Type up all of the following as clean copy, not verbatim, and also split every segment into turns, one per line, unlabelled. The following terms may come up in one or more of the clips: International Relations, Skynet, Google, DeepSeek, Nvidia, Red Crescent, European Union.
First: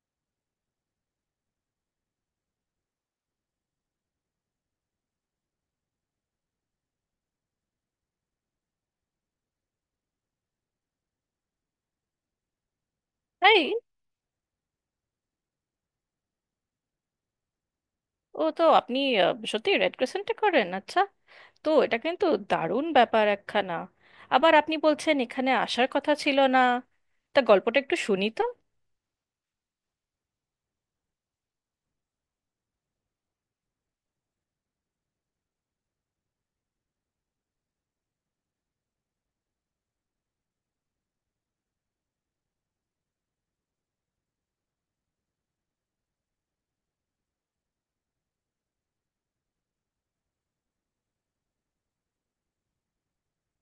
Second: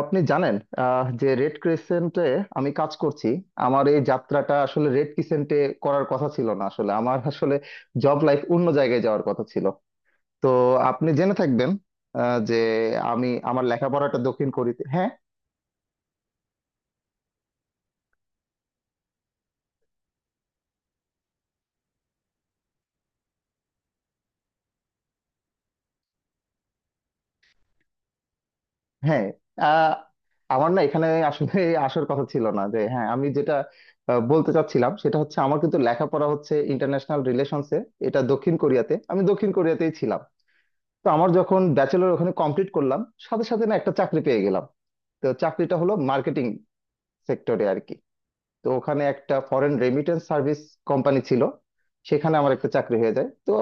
আপনি জানেন যে রেড ক্রিসেন্টে আমি কাজ করছি। আমার এই যাত্রাটা আসলে রেড ক্রিসেন্টে করার কথা ছিল না, আসলে আমার জব লাইফ অন্য জায়গায় যাওয়ার কথা ছিল। তো আপনি জেনে থাকবেন যে আমি
তাই।
আমার লেখাপড়াটা দক্ষিণ কোরিয়াতে। হ্যাঁ,
ও তো আপনি সত্যি রেড ক্রিসেন্টে করেন? আচ্ছা, তো এটা কিন্তু দারুণ ব্যাপার একখানা। আবার আপনি বলছেন এখানে আসার কথা ছিল না। তা গল্পটা একটু শুনি তো।
হ্যাঁ। আহ, আমার না এখানে আসলে আসার কথা ছিল না যে। হ্যাঁ, আমি যেটা বলতে চাচ্ছিলাম সেটা হচ্ছে আমার কিন্তু লেখাপড়া হচ্ছে ইন্টারন্যাশনাল রিলেশনসে। এটা দক্ষিণ কোরিয়াতে, আমি দক্ষিণ কোরিয়াতেই ছিলাম। তো আমার যখন ব্যাচেলর ওখানে কমপ্লিট করলাম, সাথে সাথে না একটা চাকরি পেয়ে গেলাম। তো চাকরিটা হলো মার্কেটিং সেক্টরে আর কি। তো ওখানে একটা ফরেন রেমিটেন্স সার্ভিস কোম্পানি ছিল, সেখানে আমার একটা চাকরি হয়ে যায়। তো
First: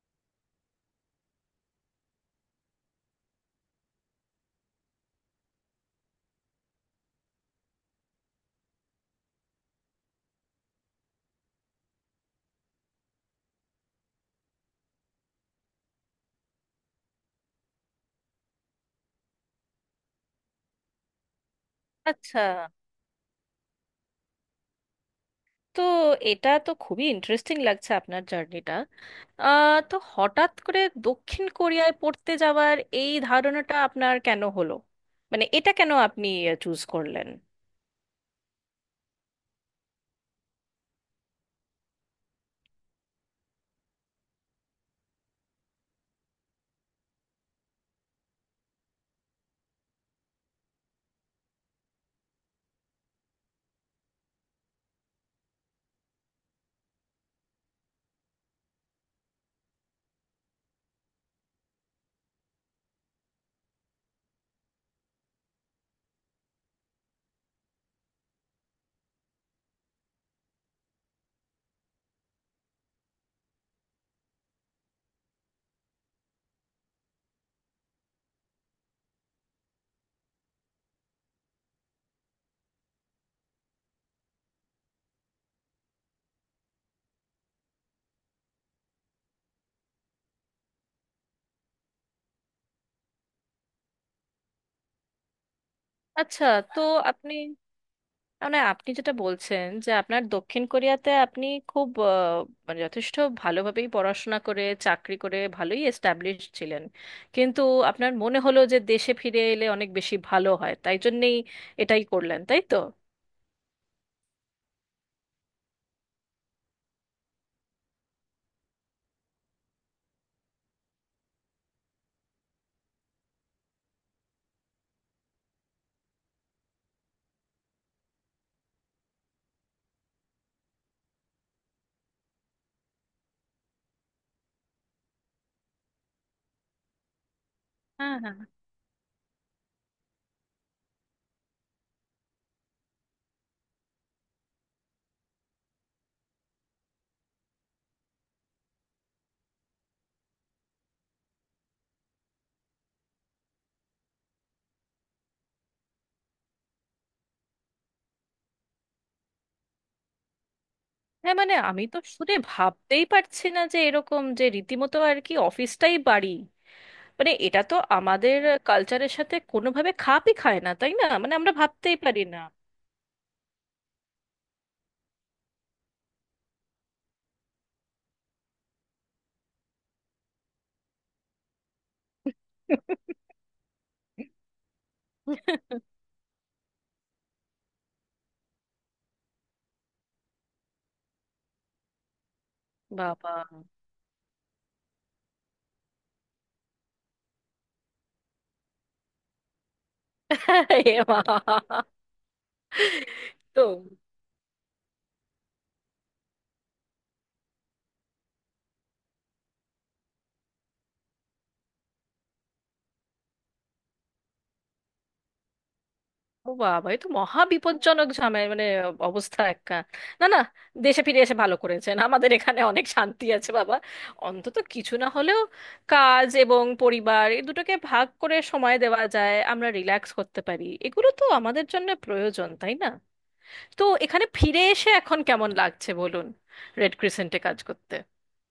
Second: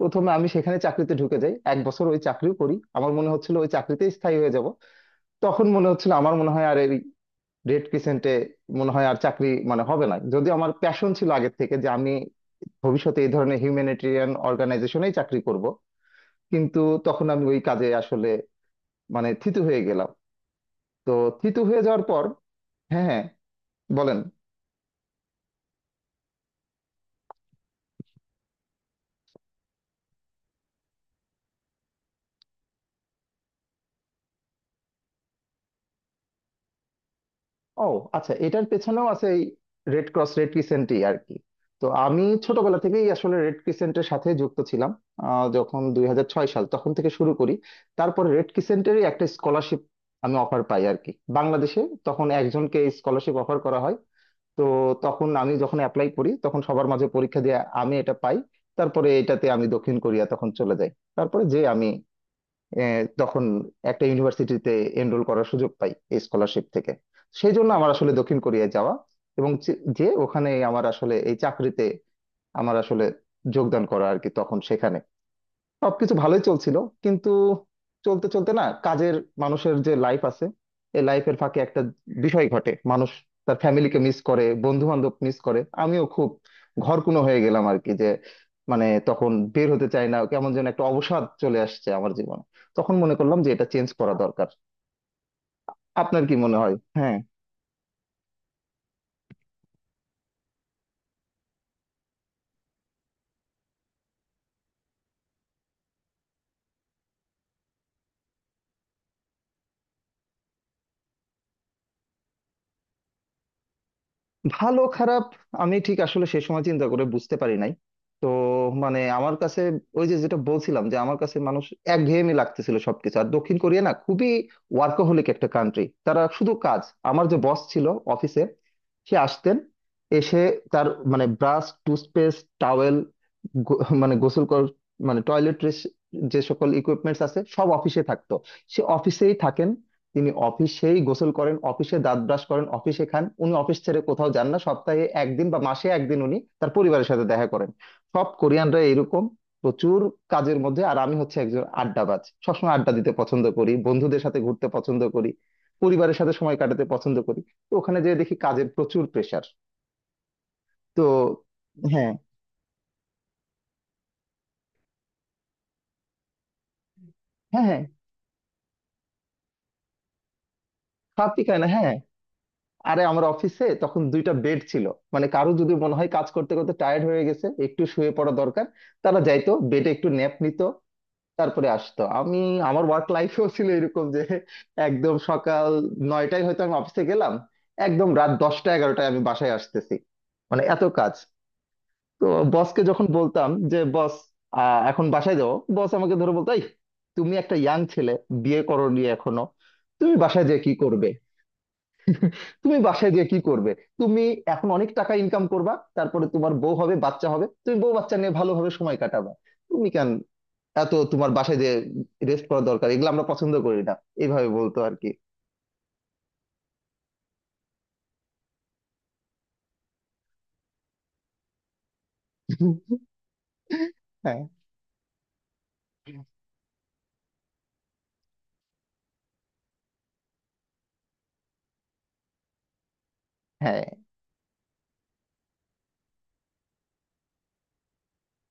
প্রথমে আমি সেখানে চাকরিতে ঢুকে যাই, 1 বছর ওই চাকরিও করি। আমার মনে হচ্ছিল ওই চাকরিতে স্থায়ী হয়ে যাব। তখন মনে হচ্ছিল আমার মনে হয় আর এই রেড ক্রিসেন্টে মনে হয় আর চাকরি মানে হবে না। যদি আমার প্যাশন ছিল আগের থেকে যে আমি ভবিষ্যতে এই ধরনের হিউম্যানিটেরিয়ান অর্গানাইজেশনেই চাকরি করব, কিন্তু তখন আমি ওই কাজে আসলে মানে থিতু হয়ে গেলাম। তো থিতু হয়ে যাওয়ার পর
আচ্ছা,
হ্যাঁ, হ্যাঁ, বলেন।
তো এটা তো খুবই ইন্টারেস্টিং লাগছে আপনার জার্নিটা। তো হঠাৎ করে দক্ষিণ কোরিয়ায় পড়তে যাওয়ার এই ধারণাটা আপনার কেন হলো? মানে এটা কেন আপনি চুজ করলেন?
ও আচ্ছা, এটার পেছনেও আছে এই রেড ক্রস রেড ক্রিসেন্টই আর কি। তো আমি ছোটবেলা থেকেই আসলে রেড ক্রিসেন্টের সাথে যুক্ত ছিলাম। যখন 2006 সাল তখন থেকে শুরু করি। তারপর রেড ক্রিসেন্টেরই একটা স্কলারশিপ আমি অফার পাই আর কি, বাংলাদেশে তখন একজনকে স্কলারশিপ অফার করা হয়। তো তখন আমি যখন অ্যাপ্লাই করি, তখন সবার মাঝে পরীক্ষা দিয়ে আমি এটা পাই। তারপরে এটাতে আমি দক্ষিণ কোরিয়া তখন চলে যাই। তারপরে যে আমি এ, তখন একটা ইউনিভার্সিটিতে এনরোল করার সুযোগ পাই এই স্কলারশিপ থেকে। সেই জন্য আমার আসলে দক্ষিণ কোরিয়ায় যাওয়া এবং যে যে ওখানে আমার আসলে এই চাকরিতে আমার আসলে যোগদান করা আর কি। তখন সেখানে সবকিছু ভালোই চলছিল, কিন্তু চলতে চলতে না কাজের মানুষের যে লাইফ আছে, এই লাইফের ফাঁকে একটা বিষয় ঘটে, মানুষ তার ফ্যামিলিকে মিস করে, বন্ধু বান্ধব মিস করে। আমিও খুব ঘরকুনো হয়ে গেলাম আর কি। যে মানে তখন বের হতে চাই না, কেমন যেন একটা অবসাদ চলে আসছে আমার জীবনে। তখন মনে করলাম যে এটা চেঞ্জ করা দরকার, আপনার কি
আচ্ছা,
মনে হয়?
তো
হ্যাঁ,
আপনি মানে আপনি যেটা বলছেন যে আপনার দক্ষিণ কোরিয়াতে আপনি খুব মানে যথেষ্ট ভালোভাবেই পড়াশোনা করে চাকরি করে ভালোই এস্টাবলিশ ছিলেন। কিন্তু আপনার মনে হলো যে দেশে ফিরে এলে অনেক বেশি ভালো হয়, তাই জন্যেই এটাই করলেন, তাই তো?
ভালো খারাপ আমি ঠিক আসলে সেই সময় চিন্তা করে বুঝতে পারি নাই। তো মানে আমার কাছে ওই যে যেটা বলছিলাম, যে আমার কাছে মানুষ একঘেয়েমি লাগতেছিল সবকিছু। আর দক্ষিণ কোরিয়া না খুবই ওয়ার্কাহলিক একটা কান্ট্রি, তারা শুধু কাজ। আমার যে বস ছিল অফিসে, সে আসতেন, এসে তার মানে ব্রাশ, টুথপেস্ট, টাওয়েল, মানে গোসল কর, মানে টয়লেট, যে সকল ইকুইপমেন্টস আছে সব অফিসে
হ্যাঁ
থাকতো।
হ্যাঁ
সে অফিসেই থাকেন, তিনি অফিসেই গোসল করেন, অফিসে দাঁত ব্রাশ করেন, অফিসে খান, উনি অফিস ছেড়ে কোথাও যান না। সপ্তাহে একদিন বা মাসে একদিন উনি তার পরিবারের সাথে দেখা করেন। সব কোরিয়ানরা এরকম, প্রচুর কাজের মধ্যে। আর আমি হচ্ছে একজন আড্ডাবাজ, সবসময় আড্ডা দিতে পছন্দ করি, বন্ধুদের সাথে ঘুরতে পছন্দ করি, পরিবারের সাথে সময় কাটাতে পছন্দ করি। তো ওখানে যেয়ে দেখি কাজের প্রচুর প্রেসার। তো
হ্যাঁ মানে আমি তো
হ্যাঁ,
শুনে ভাবতেই পারছি না যে এরকম, যে রীতিমতো আর কি অফিসটাই বাড়ি। মানে এটা
হ্যাঁ,
তো
হ্যাঁ,
আমাদের কালচারের সাথে কোনোভাবে খাপই খায় না, তাই না? মানে
খাপই
আমরা
খায় না, হ্যাঁ।
ভাবতেই পারি না।
আরে আমার অফিসে তখন 2টা বেড ছিল। মানে কারো যদি মনে হয় কাজ করতে করতে টায়ার্ড হয়ে গেছে, একটু শুয়ে পড়া দরকার, তারা যাইতো বেডে, একটু ন্যাপ নিত, তারপরে আসতো। আমি, আমার ওয়ার্ক লাইফেও ছিল এরকম যে একদম সকাল 9টায় হয়তো আমি অফিসে গেলাম, একদম রাত 10টা 11টায় আমি বাসায় আসতেছি, মানে এত কাজ। তো বসকে যখন
বাবা।
বলতাম যে বস এখন বাসায় যাও, বস আমাকে ধরে বলতো, "এই, তুমি একটা ইয়াং ছেলে, বিয়ে করোনি এখনো, তুমি বাসায় যেয়ে কি
এ
করবে?
মা!
তুমি বাসায় গিয়ে কি
তো
করবে? তুমি এখন অনেক টাকা ইনকাম করবা, তারপরে তোমার বউ হবে, বাচ্চা হবে, তুমি বউ বাচ্চা নিয়ে ভালোভাবে সময় কাটাবা। তুমি কেন এত, তোমার বাসায় যে রেস্ট করা দরকার এগুলো আমরা পছন্দ করি না।" এইভাবে বলতো আর কি।
ও বাবা, এ তো মহা বিপজ্জনক ঝামেলা, মানে অবস্থা একটা। না না, দেশে ফিরে এসে ভালো করেছেন, আমাদের এখানে অনেক শান্তি আছে, বাবা।
হ্যাঁ,
অন্তত কিছু না হলেও কাজ এবং পরিবার এই দুটোকে ভাগ করে সময় দেওয়া যায়, আমরা রিল্যাক্স করতে পারি, এগুলো তো আমাদের জন্য প্রয়োজন, তাই না? তো
হ্যাঁ,
এখানে ফিরে এসে এখন কেমন লাগছে বলুন, রেড ক্রিসেন্টে কাজ করতে?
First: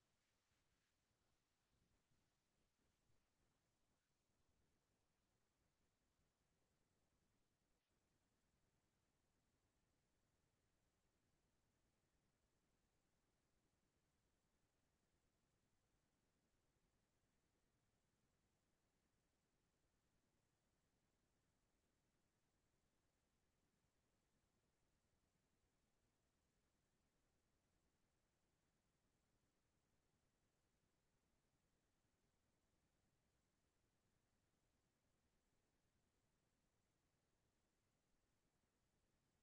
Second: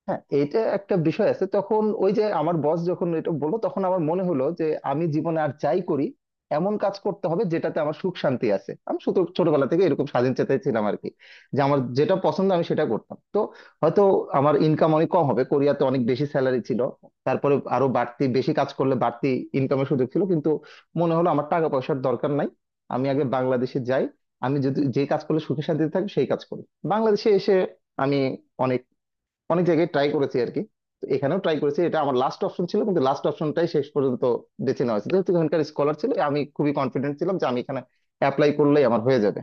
হ্যাঁ, এটা একটা বিষয় আছে। তখন ওই যে আমার বস যখন এটা বললো, তখন আমার মনে হলো যে আমি জীবনে আর যাই করি, এমন কাজ করতে হবে যেটাতে আমার সুখ শান্তি আছে। আমি শুধু ছোটবেলা থেকে এরকম স্বাধীন চেতাই ছিলাম আর কি, যে আমার যেটা পছন্দ আমি সেটা করতাম। তো হয়তো আমার ইনকাম অনেক কম হবে, কোরিয়াতে অনেক বেশি স্যালারি ছিল, তারপরে আরো বাড়তি বেশি কাজ করলে বাড়তি ইনকামের সুযোগ ছিল, কিন্তু মনে হলো আমার টাকা পয়সার দরকার নাই, আমি আগে বাংলাদেশে যাই, আমি যদি যে কাজ করলে সুখে শান্তিতে থাকবো সেই কাজ করি। বাংলাদেশে এসে আমি অনেক অনেক জায়গায় ট্রাই করেছি আর কি। তো এখানেও ট্রাই করেছি, এটা আমার লাস্ট অপশন ছিল, কিন্তু লাস্ট অপশনটাই শেষ পর্যন্ত বেছে নেওয়া হয়েছে। যেহেতু এখানকার স্কলার ছিল, আমি খুবই কনফিডেন্ট ছিলাম যে আমি এখানে অ্যাপ্লাই করলেই আমার হয়ে যাবে।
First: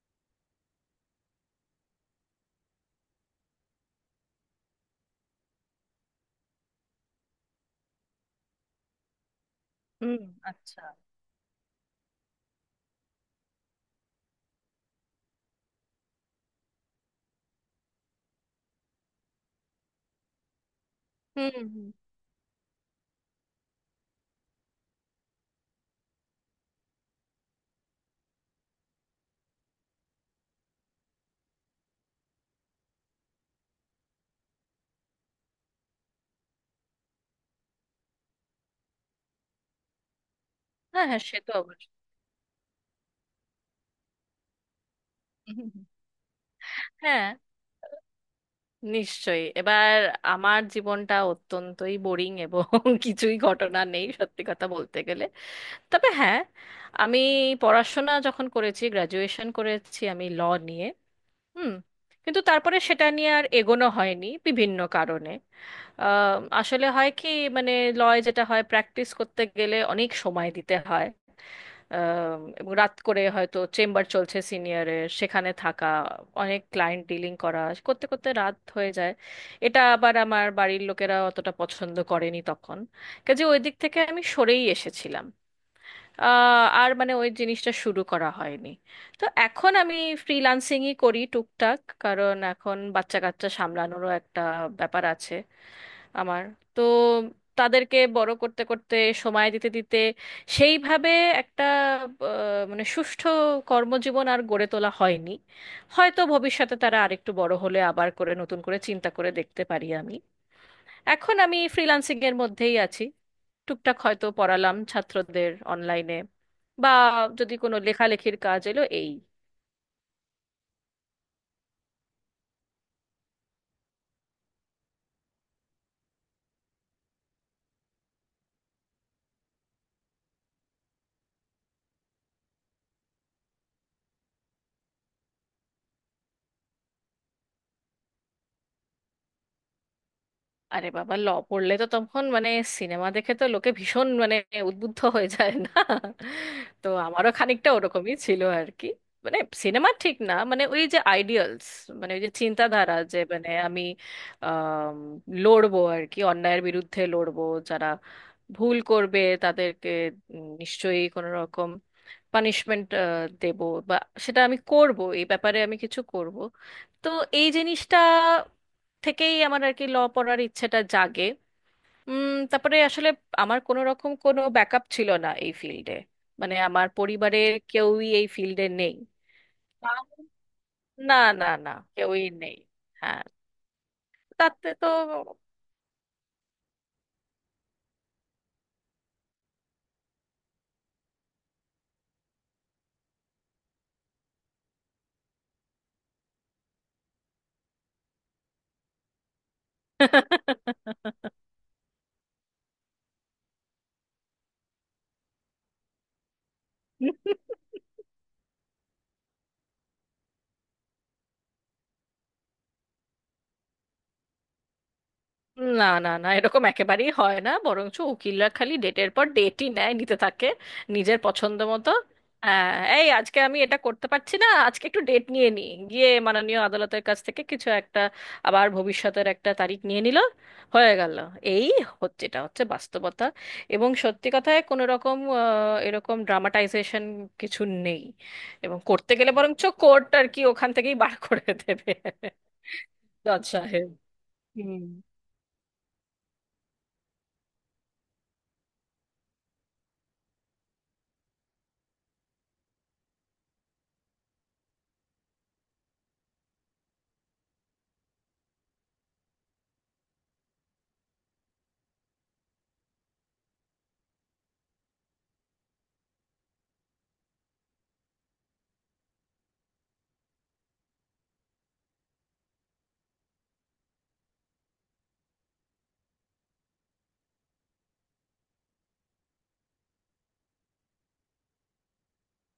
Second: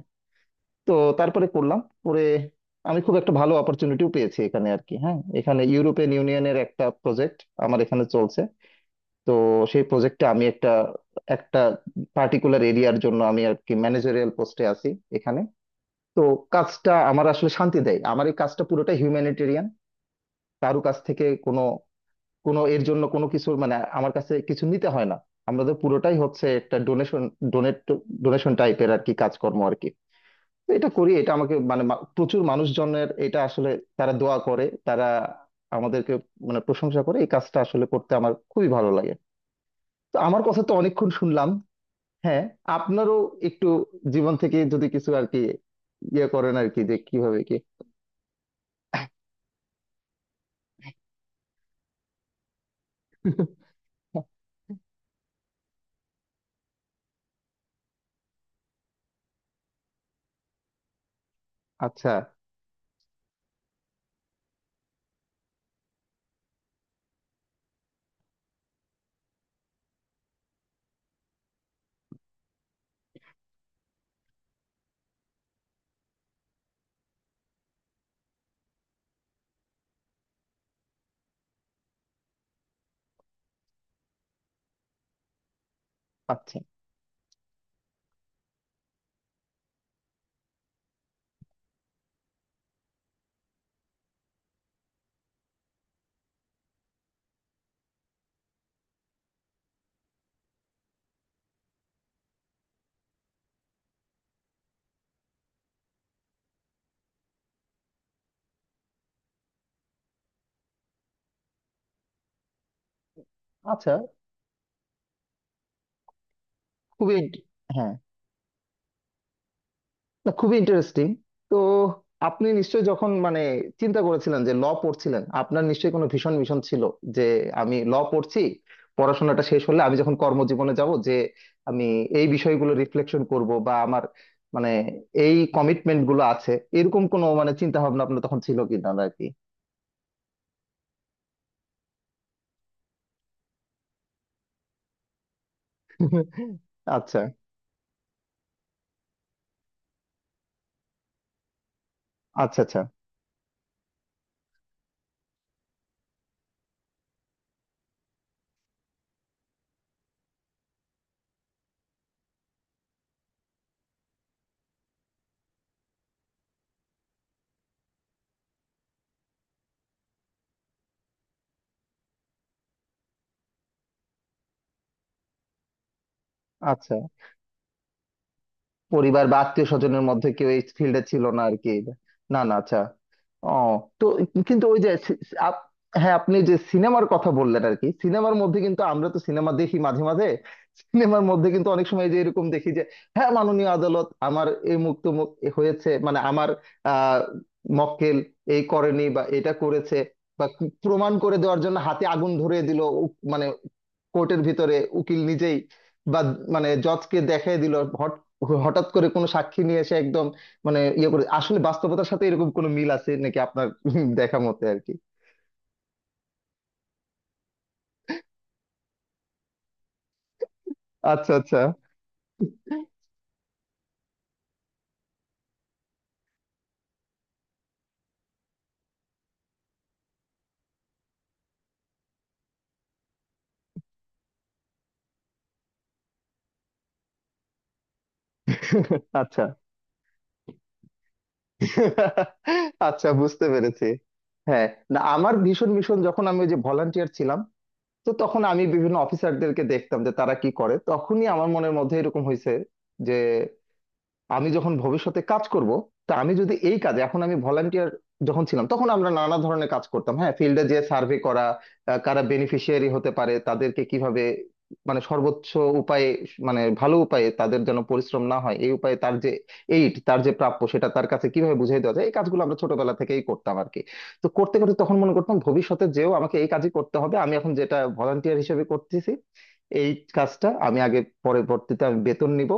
তো তারপরে করলাম। পরে আমি খুব একটা ভালো অপরচুনিটিও পেয়েছি এখানে আর কি। হ্যাঁ, এখানে ইউরোপিয়ান ইউনিয়নের একটা প্রজেক্ট আমার এখানে চলছে। তো সেই
হুম,
প্রজেক্টে আমি একটা
আচ্ছা।
একটা পার্টিকুলার এরিয়ার জন্য আমি আর কি ম্যানেজারিয়াল পোস্টে আছি এখানে। তো কাজটা আমার আসলে শান্তি দেয়, আমার এই কাজটা পুরোটা হিউম্যানিটেরিয়ান। কারো কাছ থেকে
হুম
কোনো
হুম।
কোনো এর জন্য কোনো কিছু মানে আমার কাছে কিছু নিতে হয় না। আমাদের পুরোটাই হচ্ছে একটা ডোনেশন, ডোনেট, ডোনেশন টাইপের আর কি কাজকর্ম আর কি। তো এটা করি, এটা আমাকে মানে প্রচুর মানুষজনের এটা আসলে, তারা দোয়া করে, তারা আমাদেরকে মানে প্রশংসা করে, এই কাজটা আসলে করতে আমার খুবই ভালো লাগে। তো আমার কথা তো
হ্যাঁ
অনেকক্ষণ
হ্যাঁ, সে
শুনলাম।
তো অবশ্যই।
হ্যাঁ, আপনারও একটু জীবন থেকে যদি কিছু আর কি
হুম, হুম, হুম।
ইয়ে করেন আর কি, যে
হ্যাঁ,
কিভাবে কি।
নিশ্চয়ই এবার। আমার জীবনটা অত্যন্তই বোরিং এবং কিছুই ঘটনা নেই সত্যি কথা বলতে গেলে। তবে হ্যাঁ, আমি পড়াশোনা যখন করেছি, গ্র্যাজুয়েশন করেছি আমি ল নিয়ে। হুম।
আচ্ছা,
কিন্তু তারপরে সেটা নিয়ে আর এগোনো হয়নি বিভিন্ন কারণে। আসলে হয় কি, মানে লয় যেটা হয়, প্র্যাকটিস করতে গেলে অনেক সময় দিতে হয়। এবং রাত করে হয়তো চেম্বার চলছে সিনিয়রের, সেখানে থাকা, অনেক ক্লায়েন্ট ডিলিং করা, করতে করতে রাত হয়ে যায়। এটা আবার আমার বাড়ির লোকেরা অতটা পছন্দ করেনি তখন। কাজে ওই দিক থেকে আমি সরেই এসেছিলাম।
আচ্ছা,
আর মানে ওই জিনিসটা শুরু করা হয়নি। তো এখন আমি ফ্রিল্যান্সিংই করি টুকটাক, কারণ এখন বাচ্চা কাচ্চা সামলানোরও একটা ব্যাপার আছে আমার। তো তাদেরকে বড় করতে করতে, সময় দিতে দিতে সেইভাবে একটা মানে সুষ্ঠু কর্মজীবন আর গড়ে তোলা হয়নি। হয়তো ভবিষ্যতে তারা আরেকটু বড় হলে আবার করে নতুন করে চিন্তা করে দেখতে পারি আমি। এখন আমি ফ্রিল্যান্সিং এর মধ্যেই আছি,
আচ্ছা,
টুকটাক হয়তো পড়ালাম ছাত্রদের অনলাইনে, বা
খুবই
যদি কোনো
হ্যাঁ,
লেখালেখির কাজ এলো এই।
না খুবই ইন্টারেস্টিং। তো আপনি নিশ্চয়ই যখন মানে চিন্তা করেছিলেন যে ল পড়ছিলেন, আপনার নিশ্চয়ই কোনো ভীষণ মিশন ছিল যে আমি ল পড়ছি, পড়াশোনাটা শেষ হলে আমি যখন কর্মজীবনে যাব, যে আমি এই বিষয়গুলো রিফ্লেকশন করব বা আমার মানে এই কমিটমেন্ট গুলো আছে, এরকম কোনো মানে চিন্তা ভাবনা আপনার তখন ছিল কিনা আর কি।
আরে বাবা, ল পড়লে তো তখন মানে সিনেমা দেখে তো লোকে ভীষণ মানে উদ্বুদ্ধ হয়ে যায় না? তো
আচ্ছা,
আমারও খানিকটা ওরকমই ছিল আর কি। মানে সিনেমা ঠিক না, মানে ওই যে আইডিয়ালস, মানে ওই যে
আচ্ছা, আচ্ছা,
চিন্তাধারা, যে মানে আমি আম, লড়বো আর কি, অন্যায়ের বিরুদ্ধে লড়বো। যারা ভুল করবে তাদেরকে নিশ্চয়ই কোনো রকম পানিশমেন্ট দেব, বা সেটা আমি করব, এই ব্যাপারে আমি কিছু করব। তো এই জিনিসটা থেকেই আমার আর কি ল পড়ার ইচ্ছেটা জাগে। উম, তারপরে আসলে আমার কোনো রকম কোনো ব্যাকআপ ছিল না এই ফিল্ডে, মানে আমার
আচ্ছা,
পরিবারের কেউই এই ফিল্ডে নেই।
পরিবার বা আত্মীয় স্বজনের
আম,
মধ্যে কেউ এই ফিল্ডে
না।
ছিল না
না
আর কি।
না, কেউই
না, না,
নেই।
আচ্ছা,
হ্যাঁ।
ও। তো কিন্তু
তাতে
ওই
তো।
যে সি- সি- আপ- হ্যাঁ, আপনি যে সিনেমার কথা বললেন আর কি, সিনেমার মধ্যে কিন্তু, আমরা তো সিনেমা দেখি মাঝে মাঝে, সিনেমার মধ্যে কিন্তু অনেক সময় যে এরকম দেখি যে হ্যাঁ, মাননীয় আদালত আমার এই মুক্ত এ হয়েছে মানে আমার আহ মক্কেল এই করেনি বা এটা করেছে, বা প্রমাণ করে দেওয়ার জন্য হাতে আগুন ধরিয়ে দিল, মানে কোর্টের ভিতরে উকিল নিজেই, বা মানে জজকে দেখাই দিল, হট- হঠাৎ করে কোনো সাক্ষী নিয়ে এসে একদম মানে ইয়ে করে, আসলে বাস্তবতার সাথে এরকম কোনো মিল আছে নাকি আপনার দেখা মতে আর কি।
না না না, এরকম একেবারেই হয় না, বরঞ্চ উকিলরা খালি ডেটের পর ডেটই নেয়, নিতে থাকে নিজের
আচ্ছা, আচ্ছা,
পছন্দ মতো। হ্যাঁ, এই আজকে আমি এটা করতে পারছি না, আজকে একটু ডেট নিয়ে নিই গিয়ে মাননীয় আদালতের কাছ থেকে কিছু একটা। আবার ভবিষ্যতের একটা তারিখ নিয়ে নিল, হয়ে গেল। এই হচ্ছে, এটা হচ্ছে বাস্তবতা। এবং সত্যি কথায় কোনো রকম এরকম ড্রামাটাইজেশন কিছু নেই। এবং করতে গেলে
আচ্ছা,
বরঞ্চ কোর্ট আর কি ওখান থেকেই বার করে দেবে,
আচ্ছা,
জজ
বুঝতে পেরেছি।
সাহেব।
হ্যাঁ, না আমার ভীষণ ভীষণ, যখন আমি ওই যে ভলান্টিয়ার ছিলাম, তো তখন আমি বিভিন্ন অফিসারদেরকে দেখতাম যে তারা কি করে, তখনই আমার মনের মধ্যে এরকম হয়েছে আমি যখন ভবিষ্যতে কাজ করব, তা আমি যদি এই কাজে, এখন আমি ভলান্টিয়ার যখন ছিলাম তখন আমরা নানা ধরনের কাজ করতাম। হ্যাঁ, ফিল্ডে যে সার্ভে করা, কারা বেনিফিশিয়ারি হতে পারে, তাদেরকে কিভাবে মানে সর্বোচ্চ উপায়ে, মানে ভালো উপায়ে তাদের যেন পরিশ্রম না হয়, এই উপায়ে তার যে এইড, তার যে প্রাপ্য সেটা তার কাছে কিভাবে বুঝিয়ে দেওয়া যায়, এই কাজগুলো আমরা ছোটবেলা থেকেই করতাম আর কি। তো করতে করতে তখন মনে করতাম ভবিষ্যতে যেও আমাকে এই কাজই করতে হবে, আমি এখন যেটা ভলান্টিয়ার হিসেবে করতেছি এই কাজটা আমি আগে, পরবর্তীতে আমি বেতন নিব,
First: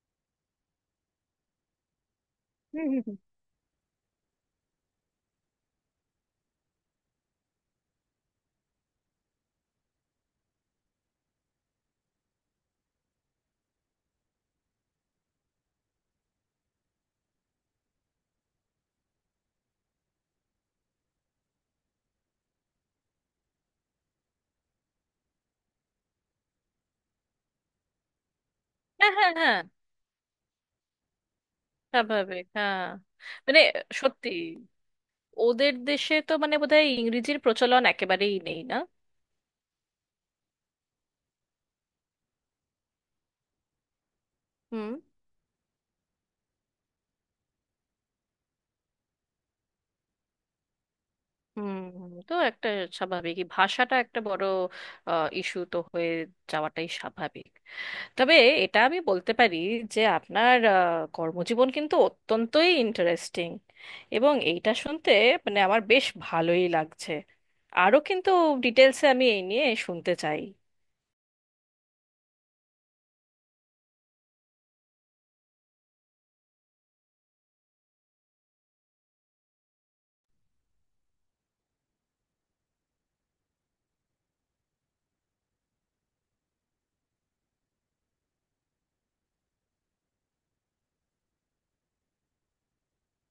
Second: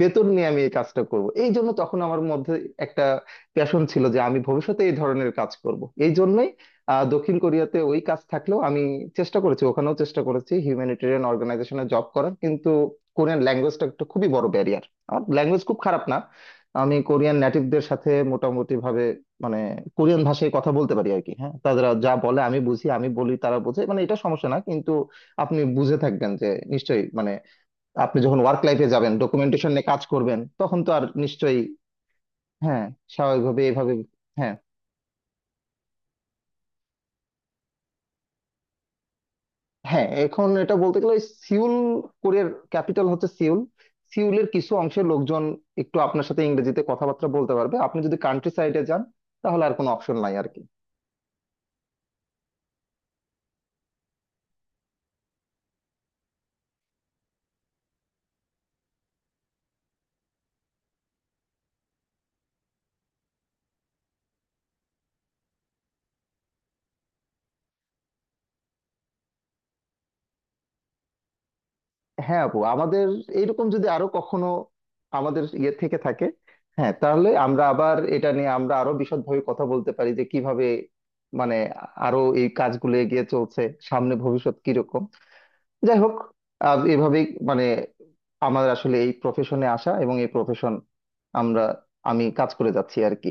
বেতন নিয়ে আমি এই কাজটা করব। এই জন্য তখন আমার মধ্যে একটা
হুম।
প্যাশন ছিল যে আমি ভবিষ্যতে এই ধরনের কাজ করব। এই জন্যই দক্ষিণ কোরিয়াতে ওই কাজ থাকলেও আমি চেষ্টা করেছি, ওখানেও চেষ্টা করেছি হিউম্যানিটেরিয়ান অর্গানাইজেশনে জব করার, কিন্তু কোরিয়ান ল্যাঙ্গুয়েজটা একটা খুবই বড় ব্যারিয়ার। আমার ল্যাঙ্গুয়েজ খুব খারাপ না, আমি কোরিয়ান নেটিভদের সাথে মোটামুটি ভাবে মানে কোরিয়ান ভাষায় কথা বলতে পারি আর কি। হ্যাঁ, তারা যা বলে আমি বুঝি, আমি বলি তারা বোঝে, মানে এটা সমস্যা না, কিন্তু আপনি বুঝে থাকবেন যে নিশ্চয়ই মানে, আপনি যখন ওয়ার্ক লাইফে
হ্যাঁ
যাবেন,
হ্যাঁ হ্যাঁ,
ডকুমেন্টেশন নিয়ে কাজ করবেন, তখন তো আর নিশ্চয়ই
স্বাভাবিক, হ্যাঁ।
হ্যাঁ,
মানে
স্বাভাবিকভাবে এভাবে।
সত্যি,
হ্যাঁ,
ওদের দেশে তো মানে বোধহয় ইংরেজির প্রচলন একেবারেই নেই, না?
হ্যাঁ, এখন এটা বলতে গেলে ওই সিউল, কোরিয়ার ক্যাপিটাল হচ্ছে সিউল, সিউলের কিছু
হুম।
অংশের লোকজন একটু আপনার সাথে ইংরেজিতে কথাবার্তা বলতে পারবে, আপনি যদি কান্ট্রি সাইডে যান তাহলে আর কোনো অপশন নাই আর কি।
হুম, তো একটা স্বাভাবিক, এই ভাষাটা একটা বড় ইস্যু তো হয়ে যাওয়াটাই স্বাভাবিক। তবে এটা আমি বলতে পারি যে আপনার কর্মজীবন কিন্তু অত্যন্তই ইন্টারেস্টিং, এবং এইটা শুনতে মানে আমার বেশ ভালোই লাগছে। আরও কিন্তু ডিটেলসে আমি এই নিয়ে শুনতে চাই।
হ্যাঁ, আপু আমাদের এইরকম যদি আরো কখনো আমাদের ইয়ে থেকে থাকে, হ্যাঁ তাহলে আমরা আবার এটা নিয়ে আমরা আরো বিশদভাবে কথা বলতে পারি, যে কিভাবে মানে আরো এই কাজগুলো এগিয়ে চলছে, সামনে ভবিষ্যৎ কিরকম। যাই হোক, এভাবেই মানে আমার আসলে এই প্রফেশনে আসা এবং এই প্রফেশন আমরা আমি কাজ করে যাচ্ছি আর কি।